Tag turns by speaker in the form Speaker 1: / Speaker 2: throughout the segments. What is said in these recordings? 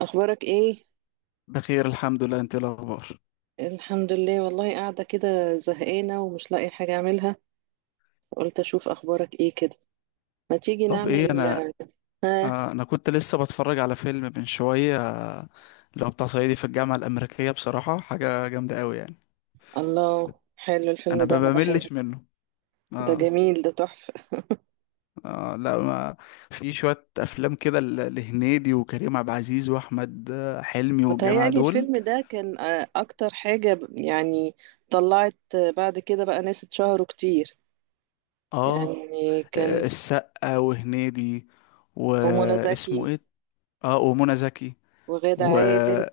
Speaker 1: اخبارك ايه؟
Speaker 2: بخير الحمد لله. انت ايه الاخبار؟
Speaker 1: الحمد لله، والله قاعده كده زهقانه ومش لاقي حاجه اعملها. قلت اشوف اخبارك ايه كده. ما تيجي
Speaker 2: طب ايه
Speaker 1: نعمل.
Speaker 2: انا.
Speaker 1: ها؟
Speaker 2: انا كنت لسه بتفرج على فيلم من شويه، اللي هو بتاع صعيدي في الجامعه الامريكيه. بصراحه حاجه جامده قوي يعني.
Speaker 1: الله، حلو الفيلم
Speaker 2: انا
Speaker 1: ده،
Speaker 2: ما
Speaker 1: انا بحبه.
Speaker 2: بملش منه.
Speaker 1: ده
Speaker 2: اه
Speaker 1: جميل، ده تحفه.
Speaker 2: اه لا ما في شويه افلام كده لهنيدي وكريم عبد العزيز واحمد حلمي والجماعه
Speaker 1: متهيألي
Speaker 2: دول.
Speaker 1: الفيلم ده كان اكتر حاجه يعني. طلعت بعد كده بقى ناس اتشهروا كتير.
Speaker 2: اه
Speaker 1: يعني كان.
Speaker 2: السقا وهنيدي.
Speaker 1: ومنى
Speaker 2: واسمه
Speaker 1: زكي.
Speaker 2: ايه؟ اه ومنى زكي.
Speaker 1: وغادة
Speaker 2: و...
Speaker 1: عادل.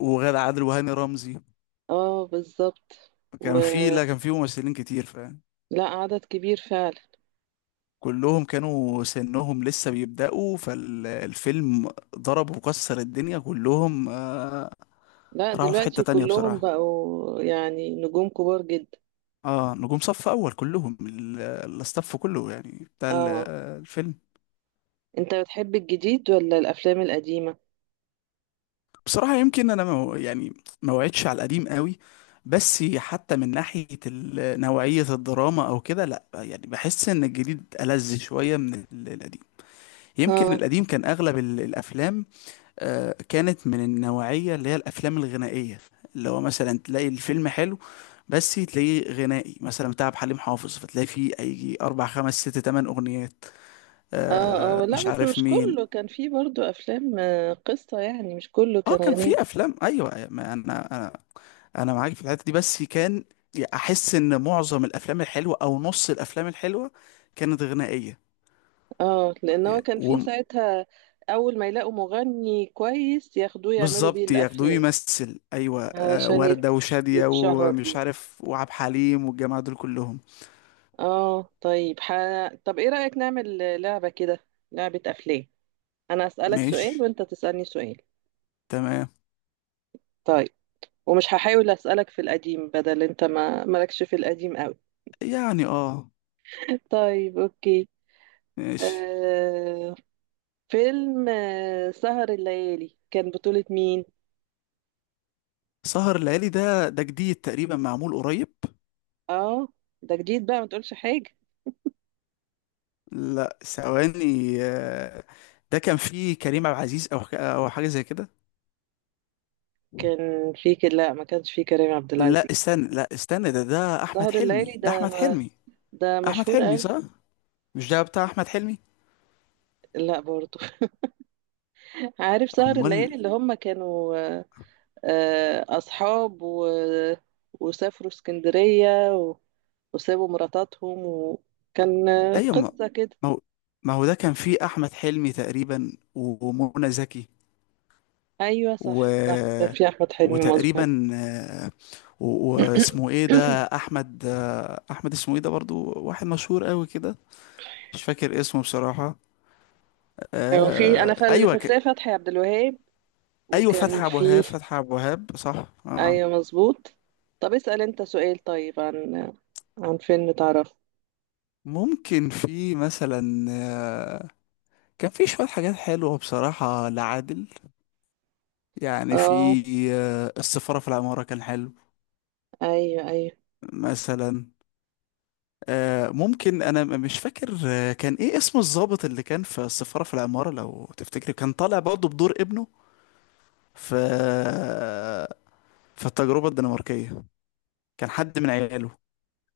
Speaker 2: وغادة عادل وهاني رمزي.
Speaker 1: اه، بالظبط.
Speaker 2: كان في
Speaker 1: ولا.
Speaker 2: لا كان في ممثلين كتير فاهم.
Speaker 1: عدد كبير فعلا.
Speaker 2: كلهم كانوا سنهم لسه بيبدأوا فالفيلم. ضرب وكسر الدنيا كلهم آه.
Speaker 1: لا،
Speaker 2: راحوا في حتة
Speaker 1: دلوقتي
Speaker 2: تانية
Speaker 1: كلهم
Speaker 2: بصراحة.
Speaker 1: بقوا يعني نجوم كبار جدا.
Speaker 2: اه نجوم صف أول كلهم، الاستاف كله يعني، بتاع
Speaker 1: اه.
Speaker 2: الفيلم.
Speaker 1: انت بتحب الجديد ولا الافلام القديمة؟
Speaker 2: بصراحة يمكن أنا ما وعدتش على القديم قوي. بس حتى من ناحية نوعية الدراما أو كده، لأ يعني بحس إن الجديد ألذ شوية من القديم. يمكن
Speaker 1: اه.
Speaker 2: القديم كان أغلب الأفلام كانت من النوعية اللي هي الأفلام الغنائية. اللي هو مثلا تلاقي الفيلم حلو بس تلاقيه غنائي، مثلا بتاع عبد الحليم حافظ، فتلاقي فيه أي أربع خمس ست تمن أغنيات.
Speaker 1: اه. اه،
Speaker 2: آه
Speaker 1: لا
Speaker 2: مش
Speaker 1: بس
Speaker 2: عارف
Speaker 1: مش كله
Speaker 2: مين.
Speaker 1: كان فيه برضو افلام قصة، يعني مش كله
Speaker 2: اه
Speaker 1: كان
Speaker 2: كان
Speaker 1: غني.
Speaker 2: في أفلام، أيوة، ما أنا أنا معاك في الحتة دي. بس كان أحس إن معظم الأفلام الحلوة أو نص الأفلام الحلوة كانت غنائية.
Speaker 1: اه، لان هو كان فيه
Speaker 2: و-
Speaker 1: ساعتها. اول ما يلاقوا مغني كويس ياخدوه يعملوا بيه
Speaker 2: بالظبط، ياخدوه
Speaker 1: الافلام.
Speaker 2: يمثل أيوة آه،
Speaker 1: علشان
Speaker 2: وردة وشادية
Speaker 1: يتشهر
Speaker 2: ومش
Speaker 1: بيه.
Speaker 2: عارف وعبد الحليم والجماعة دول كلهم.
Speaker 1: اه، طيب طب ايه رأيك نعمل لعبة كده؟ لعبة افلام. انا اسألك سؤال
Speaker 2: ماشي.
Speaker 1: وانت تسألني سؤال.
Speaker 2: تمام.
Speaker 1: طيب. ومش هحاول أسألك في القديم، بدل انت ما مالكش في القديم قوي.
Speaker 2: يعني اه.
Speaker 1: طيب، اوكي.
Speaker 2: ماشي.
Speaker 1: آه فيلم سهر الليالي كان بطولة مين؟
Speaker 2: سهر الليالي ده ده جديد تقريبا، معمول قريب.
Speaker 1: اه. ده جديد بقى، ما تقولش حاجة.
Speaker 2: لا ثواني، ده كان فيه كريم عبد العزيز او او حاجه زي كده.
Speaker 1: لا، ما كانش في كريم عبد
Speaker 2: لا
Speaker 1: العزيز.
Speaker 2: استنى لا استنى ده ده احمد
Speaker 1: سهر الليالي
Speaker 2: حلمي. ده
Speaker 1: ده
Speaker 2: احمد
Speaker 1: ما،
Speaker 2: حلمي.
Speaker 1: ده
Speaker 2: احمد
Speaker 1: مشهور
Speaker 2: حلمي
Speaker 1: قوي.
Speaker 2: صح. مش ده بتاع احمد حلمي؟
Speaker 1: لا برضه. عارف سهر
Speaker 2: امال.
Speaker 1: الليالي اللي هم كانوا اصحاب وسافروا اسكندرية وسابوا مراتاتهم، وكان
Speaker 2: ايوه
Speaker 1: قصة كده.
Speaker 2: ما هو ما هو ده كان فيه احمد حلمي تقريبا، ومنى زكي.
Speaker 1: ايوه، صح صح، كان
Speaker 2: و
Speaker 1: في احمد حلمي، مظبوط.
Speaker 2: وتقريبا آه، واسمه ايه ده، احمد. احمد اسمه ايه ده، برضو واحد مشهور قوي كده. مش فاكر اسمه بصراحة.
Speaker 1: ايوه في، انا
Speaker 2: آه
Speaker 1: اللي
Speaker 2: ايوه ك...
Speaker 1: فاكراه فتحي عبد الوهاب.
Speaker 2: ايوه
Speaker 1: وكان
Speaker 2: فتحي ابو وهاب.
Speaker 1: في.
Speaker 2: فتحي ابو وهاب صح اه آه.
Speaker 1: ايوه، مظبوط. طب اسأل انت سؤال، طيب، عن. عن فيلم تعرفه.
Speaker 2: ممكن في مثلا آه، كان في شوية حاجات حلوة بصراحة لعادل يعني.
Speaker 1: اه.
Speaker 2: في آه السفارة في العمارة كان حلو
Speaker 1: ايوه ايوه.
Speaker 2: مثلا. آه ممكن انا مش فاكر آه كان ايه اسم الضابط اللي كان في السفارة في العمارة لو تفتكري. كان طالع برضه بدور ابنه في آه، في التجربة الدنماركية. كان حد من عياله،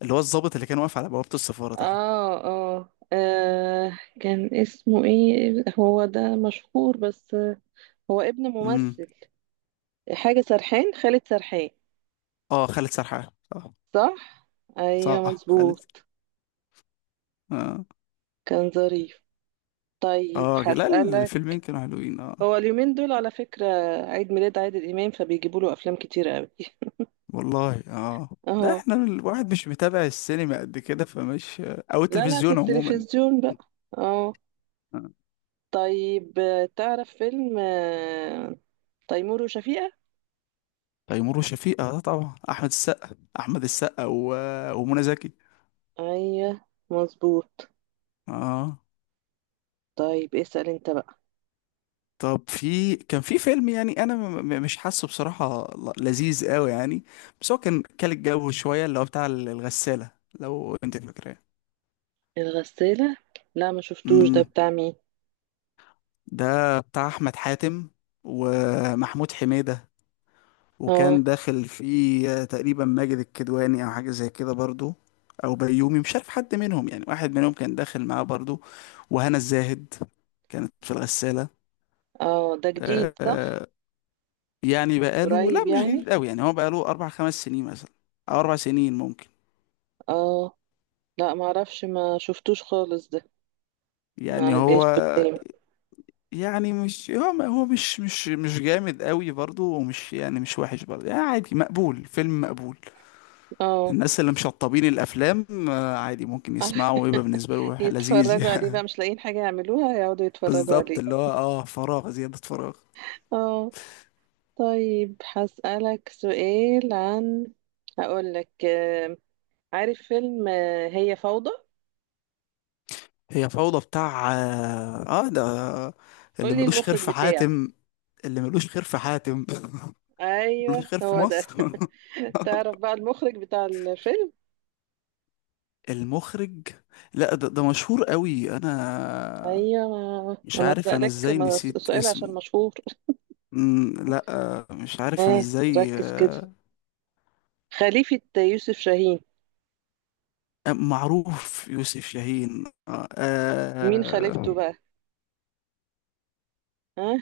Speaker 2: اللي هو الضابط اللي كان واقف على بوابة السفارة تحت.
Speaker 1: اه اه. كان اسمه ايه هو ده؟ مشهور بس. هو ابن
Speaker 2: امم
Speaker 1: ممثل. حاجة سرحان، خالد سرحان.
Speaker 2: اه خالد سرحان صح.
Speaker 1: صح. ايوه،
Speaker 2: صح خالد
Speaker 1: مظبوط.
Speaker 2: اه.
Speaker 1: كان ظريف. طيب،
Speaker 2: اه لا
Speaker 1: هسألك.
Speaker 2: الفيلمين كانوا حلوين اه.
Speaker 1: هو اليومين دول على فكرة عيد ميلاد عادل إمام، فبيجيبوا له أفلام كتير قوي.
Speaker 2: والله اه لا
Speaker 1: اه.
Speaker 2: احنا الواحد مش متابع السينما قد كده، فمش آه، او
Speaker 1: لا لا، في
Speaker 2: التلفزيون عموما
Speaker 1: التلفزيون بقى. اه.
Speaker 2: آه.
Speaker 1: طيب، تعرف فيلم تيمور وشفيقة؟
Speaker 2: تيمور وشفيقة اه طبعا، احمد السقا. احمد السقا و... ومنى زكي
Speaker 1: أيوه. مظبوط.
Speaker 2: اه.
Speaker 1: طيب، اسأل انت بقى.
Speaker 2: طب في كان في فيلم، يعني انا مش حاسه بصراحة لذيذ قوي يعني، بس هو كان الجو شوية، اللي هو بتاع الغسالة. لو انت فاكراه.
Speaker 1: الغسالة. لا، ما شفتوش ده،
Speaker 2: امم.
Speaker 1: بتاع مين؟
Speaker 2: ده بتاع احمد حاتم ومحمود حميدة.
Speaker 1: اه.
Speaker 2: وكان داخل فيه تقريبا ماجد الكدواني او حاجة زي كده برضو، او بيومي، مش عارف حد منهم يعني، واحد منهم كان داخل معاه برضو. وهنا الزاهد كانت في
Speaker 1: اه، ده جديد صح؟
Speaker 2: الغسالة. يعني بقاله، لا
Speaker 1: قريب
Speaker 2: مش
Speaker 1: يعني.
Speaker 2: جديد قوي يعني، هو بقاله اربع خمس سنين مثلا، او اربع سنين ممكن.
Speaker 1: اه. لا، ما اعرفش، ما شفتوش خالص ده. ما
Speaker 2: يعني
Speaker 1: جاش
Speaker 2: هو،
Speaker 1: قدامي.
Speaker 2: يعني مش هو ما- هو مش مش مش جامد قوي برضه، ومش يعني مش وحش برضه يعني، عادي، مقبول، فيلم مقبول.
Speaker 1: اه.
Speaker 2: الناس اللي مشطبين الافلام آه، عادي ممكن يسمعوا ويبقى بالنسبه له لذيذ
Speaker 1: يتفرجوا عليه
Speaker 2: يعني.
Speaker 1: بقى، مش لاقيين حاجة يعملوها، يقعدوا يتفرجوا عليه.
Speaker 2: بالظبط، اللي هو اه، فراغ، زياده فراغ.
Speaker 1: اه. طيب، هسألك سؤال عن. هقولك عارف فيلم هي فوضى؟
Speaker 2: هي فوضى بتاع اه آه، ده اللي
Speaker 1: قولي
Speaker 2: ملوش خير
Speaker 1: المخرج
Speaker 2: في
Speaker 1: بتاعه.
Speaker 2: حاتم. اللي ملوش خير في حاتم ملوش
Speaker 1: ايوه،
Speaker 2: خير في
Speaker 1: هو ده.
Speaker 2: مصر
Speaker 1: تعرف بقى المخرج بتاع الفيلم؟
Speaker 2: المخرج، لا ده, ده مشهور قوي. انا
Speaker 1: ايوه ما،
Speaker 2: مش
Speaker 1: انا
Speaker 2: عارف انا
Speaker 1: سألك
Speaker 2: ازاي
Speaker 1: ما
Speaker 2: نسيت
Speaker 1: سؤال عشان
Speaker 2: اسمه.
Speaker 1: مشهور.
Speaker 2: مم، لا آه، مش عارف انا
Speaker 1: اه،
Speaker 2: ازاي
Speaker 1: ركز كده.
Speaker 2: آه،
Speaker 1: خليفة يوسف شاهين.
Speaker 2: آه، معروف يوسف شاهين آه،
Speaker 1: مين خليفته
Speaker 2: آه،
Speaker 1: بقى؟ ها؟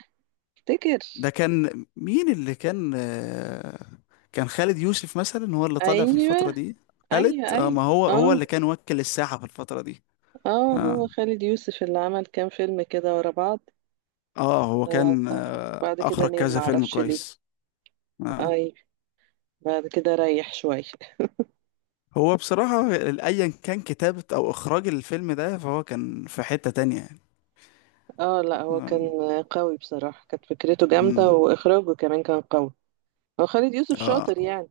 Speaker 1: افتكر.
Speaker 2: ده كان مين اللي كان آه، كان خالد يوسف مثلا هو اللي طالع في
Speaker 1: ايوه.
Speaker 2: الفترة دي. خالد
Speaker 1: ايوه
Speaker 2: اه،
Speaker 1: ايوه.
Speaker 2: ما هو
Speaker 1: اه.
Speaker 2: اللي كان وكل الساحة في الفترة دي.
Speaker 1: اه، هو
Speaker 2: اه
Speaker 1: خالد يوسف اللي عمل كام فيلم كده ورا بعض.
Speaker 2: اه هو
Speaker 1: آه.
Speaker 2: كان آه،
Speaker 1: بعد كده
Speaker 2: اخرج
Speaker 1: نام،
Speaker 2: كذا فيلم
Speaker 1: معرفش ليه.
Speaker 2: كويس آه.
Speaker 1: اي. بعد كده ريح شوية.
Speaker 2: هو بصراحة أيا كان كتابة أو إخراج الفيلم ده، فهو كان في حتة تانية يعني.
Speaker 1: اه، لا هو كان قوي بصراحة، كانت فكرته جامدة،
Speaker 2: أمم،
Speaker 1: واخراجه كمان كان قوي. هو خالد يوسف
Speaker 2: آه
Speaker 1: شاطر يعني.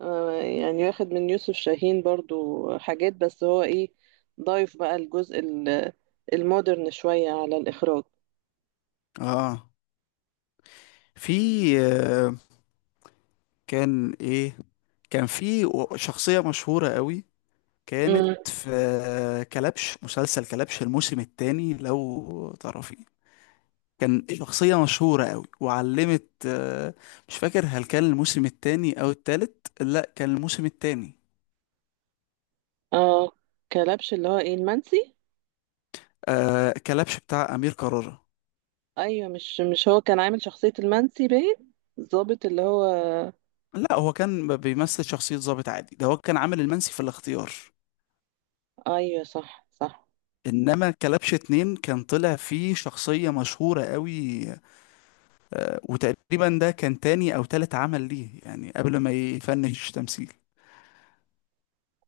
Speaker 1: آه، يعني واخد من يوسف شاهين برضو حاجات، بس هو ايه، ضايف بقى الجزء المودرن شوية على الاخراج.
Speaker 2: آه. في آه، كان إيه، كان في شخصية مشهورة قوي. كانت
Speaker 1: امم.
Speaker 2: في آه، كلبش، مسلسل كلبش الموسم التاني لو تعرفيه. كان شخصية مشهورة قوي وعلمت آه، مش فاكر هل كان الموسم التاني أو التالت، لا كان الموسم التاني.
Speaker 1: اه، كلبش اللي هو ايه؟ المنسي.
Speaker 2: آه كلبش بتاع أمير كرارة.
Speaker 1: ايوه، مش هو كان عامل شخصية المنسي، باين. الضابط اللي هو.
Speaker 2: لا هو كان بيمثل شخصية ضابط عادي. ده هو كان عامل المنسي في الاختيار.
Speaker 1: ايوه، صح صح.
Speaker 2: انما كلبش اتنين كان طلع فيه شخصية مشهورة قوي آه، وتقريبا ده كان تاني او تالت عمل ليه يعني قبل ما يفنش تمثيل.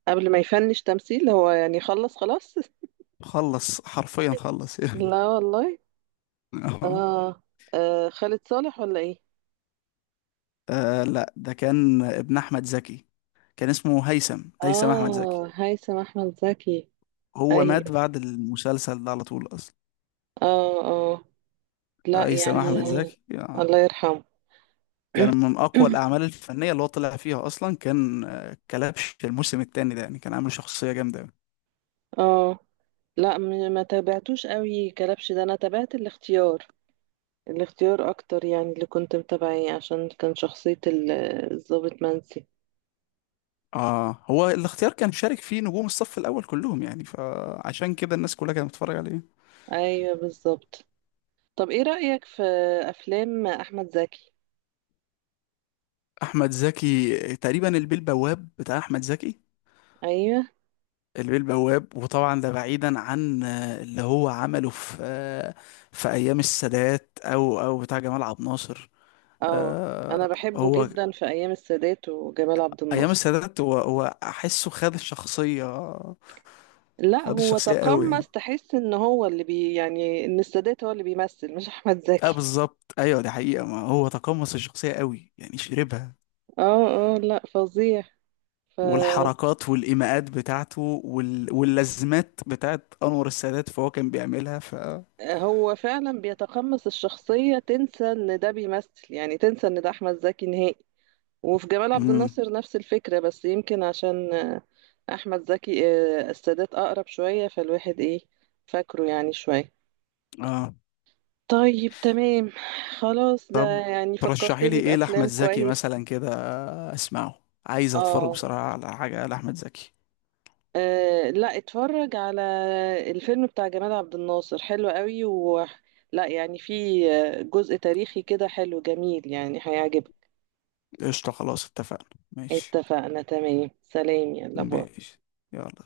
Speaker 1: قبل ما يفنش تمثيل هو، يعني خلص خلاص.
Speaker 2: خلص حرفيا خلص يعني.
Speaker 1: لا والله. آه. اه، خالد صالح ولا ايه؟
Speaker 2: آه لا ده كان ابن احمد زكي، كان اسمه هيثم، هيثم احمد زكي.
Speaker 1: اه، هيثم احمد زكي.
Speaker 2: هو
Speaker 1: ايوه.
Speaker 2: مات بعد المسلسل ده على طول اصلا.
Speaker 1: اه. اه. لا
Speaker 2: هيثم
Speaker 1: يعني.
Speaker 2: احمد زكي آه.
Speaker 1: الله يرحمه.
Speaker 2: كان من اقوى الاعمال الفنيه اللي هو طلع فيها اصلا كان آه، كلبش الموسم الثاني ده، يعني كان عامل شخصيه جامده أوي.
Speaker 1: اه. لا، ما تابعتوش قوي كلبش ده، انا تابعت الاختيار. الاختيار اكتر يعني اللي كنت متابعيه، عشان كان شخصية الضابط منسي.
Speaker 2: اه هو الاختيار كان شارك فيه نجوم الصف الاول كلهم يعني، فعشان كده الناس كلها كانت بتتفرج عليه.
Speaker 1: ايوه، بالظبط. طب ايه رأيك في افلام احمد زكي؟
Speaker 2: احمد زكي تقريبا البيه البواب بتاع احمد زكي،
Speaker 1: ايوه.
Speaker 2: البيه البواب. وطبعا ده بعيدا عن آه، اللي هو عمله في آه، في ايام السادات او او بتاع جمال عبد الناصر
Speaker 1: اه. انا
Speaker 2: آه،
Speaker 1: بحبه
Speaker 2: هو
Speaker 1: جدا في ايام السادات وجمال عبد
Speaker 2: ايام
Speaker 1: الناصر.
Speaker 2: السادات هو احسه خد الشخصيه.
Speaker 1: لا،
Speaker 2: خد
Speaker 1: هو
Speaker 2: الشخصيه قوي يعني.
Speaker 1: تقمص، تحس ان هو اللي يعني ان السادات هو اللي بيمثل، مش احمد
Speaker 2: اه
Speaker 1: زكي.
Speaker 2: بالظبط ايوه، دي حقيقة، ما هو تقمص الشخصية قوي يعني، شربها.
Speaker 1: اه اه، لا فظيع.
Speaker 2: والحركات والايماءات بتاعته وال... واللازمات بتاعت انور السادات، فهو كان بيعملها ف
Speaker 1: فهو فعلا بيتقمص الشخصية، تنسى ان ده بيمثل، يعني تنسى ان ده احمد زكي نهائي. وفي جمال عبد
Speaker 2: امم
Speaker 1: الناصر نفس الفكرة، بس يمكن عشان أحمد زكي السادات أقرب شوية، فالواحد إيه، فاكره يعني شوية.
Speaker 2: اه.
Speaker 1: طيب، تمام. خلاص، ده يعني
Speaker 2: ترشحي لي
Speaker 1: فكرتني
Speaker 2: ايه لاحمد
Speaker 1: بأفلام
Speaker 2: زكي
Speaker 1: كويس.
Speaker 2: مثلا كده، اسمعه، عايز اتفرج
Speaker 1: آه
Speaker 2: بصراحة على حاجة لاحمد زكي.
Speaker 1: لا، اتفرج على الفيلم بتاع جمال عبد الناصر، حلو قوي لا يعني، في جزء تاريخي كده حلو، جميل يعني، هيعجبك.
Speaker 2: قشطة خلاص اتفقنا، ماشي.
Speaker 1: اتفقنا، تمام، سلام، يلا باي.
Speaker 2: ماشي. يلا.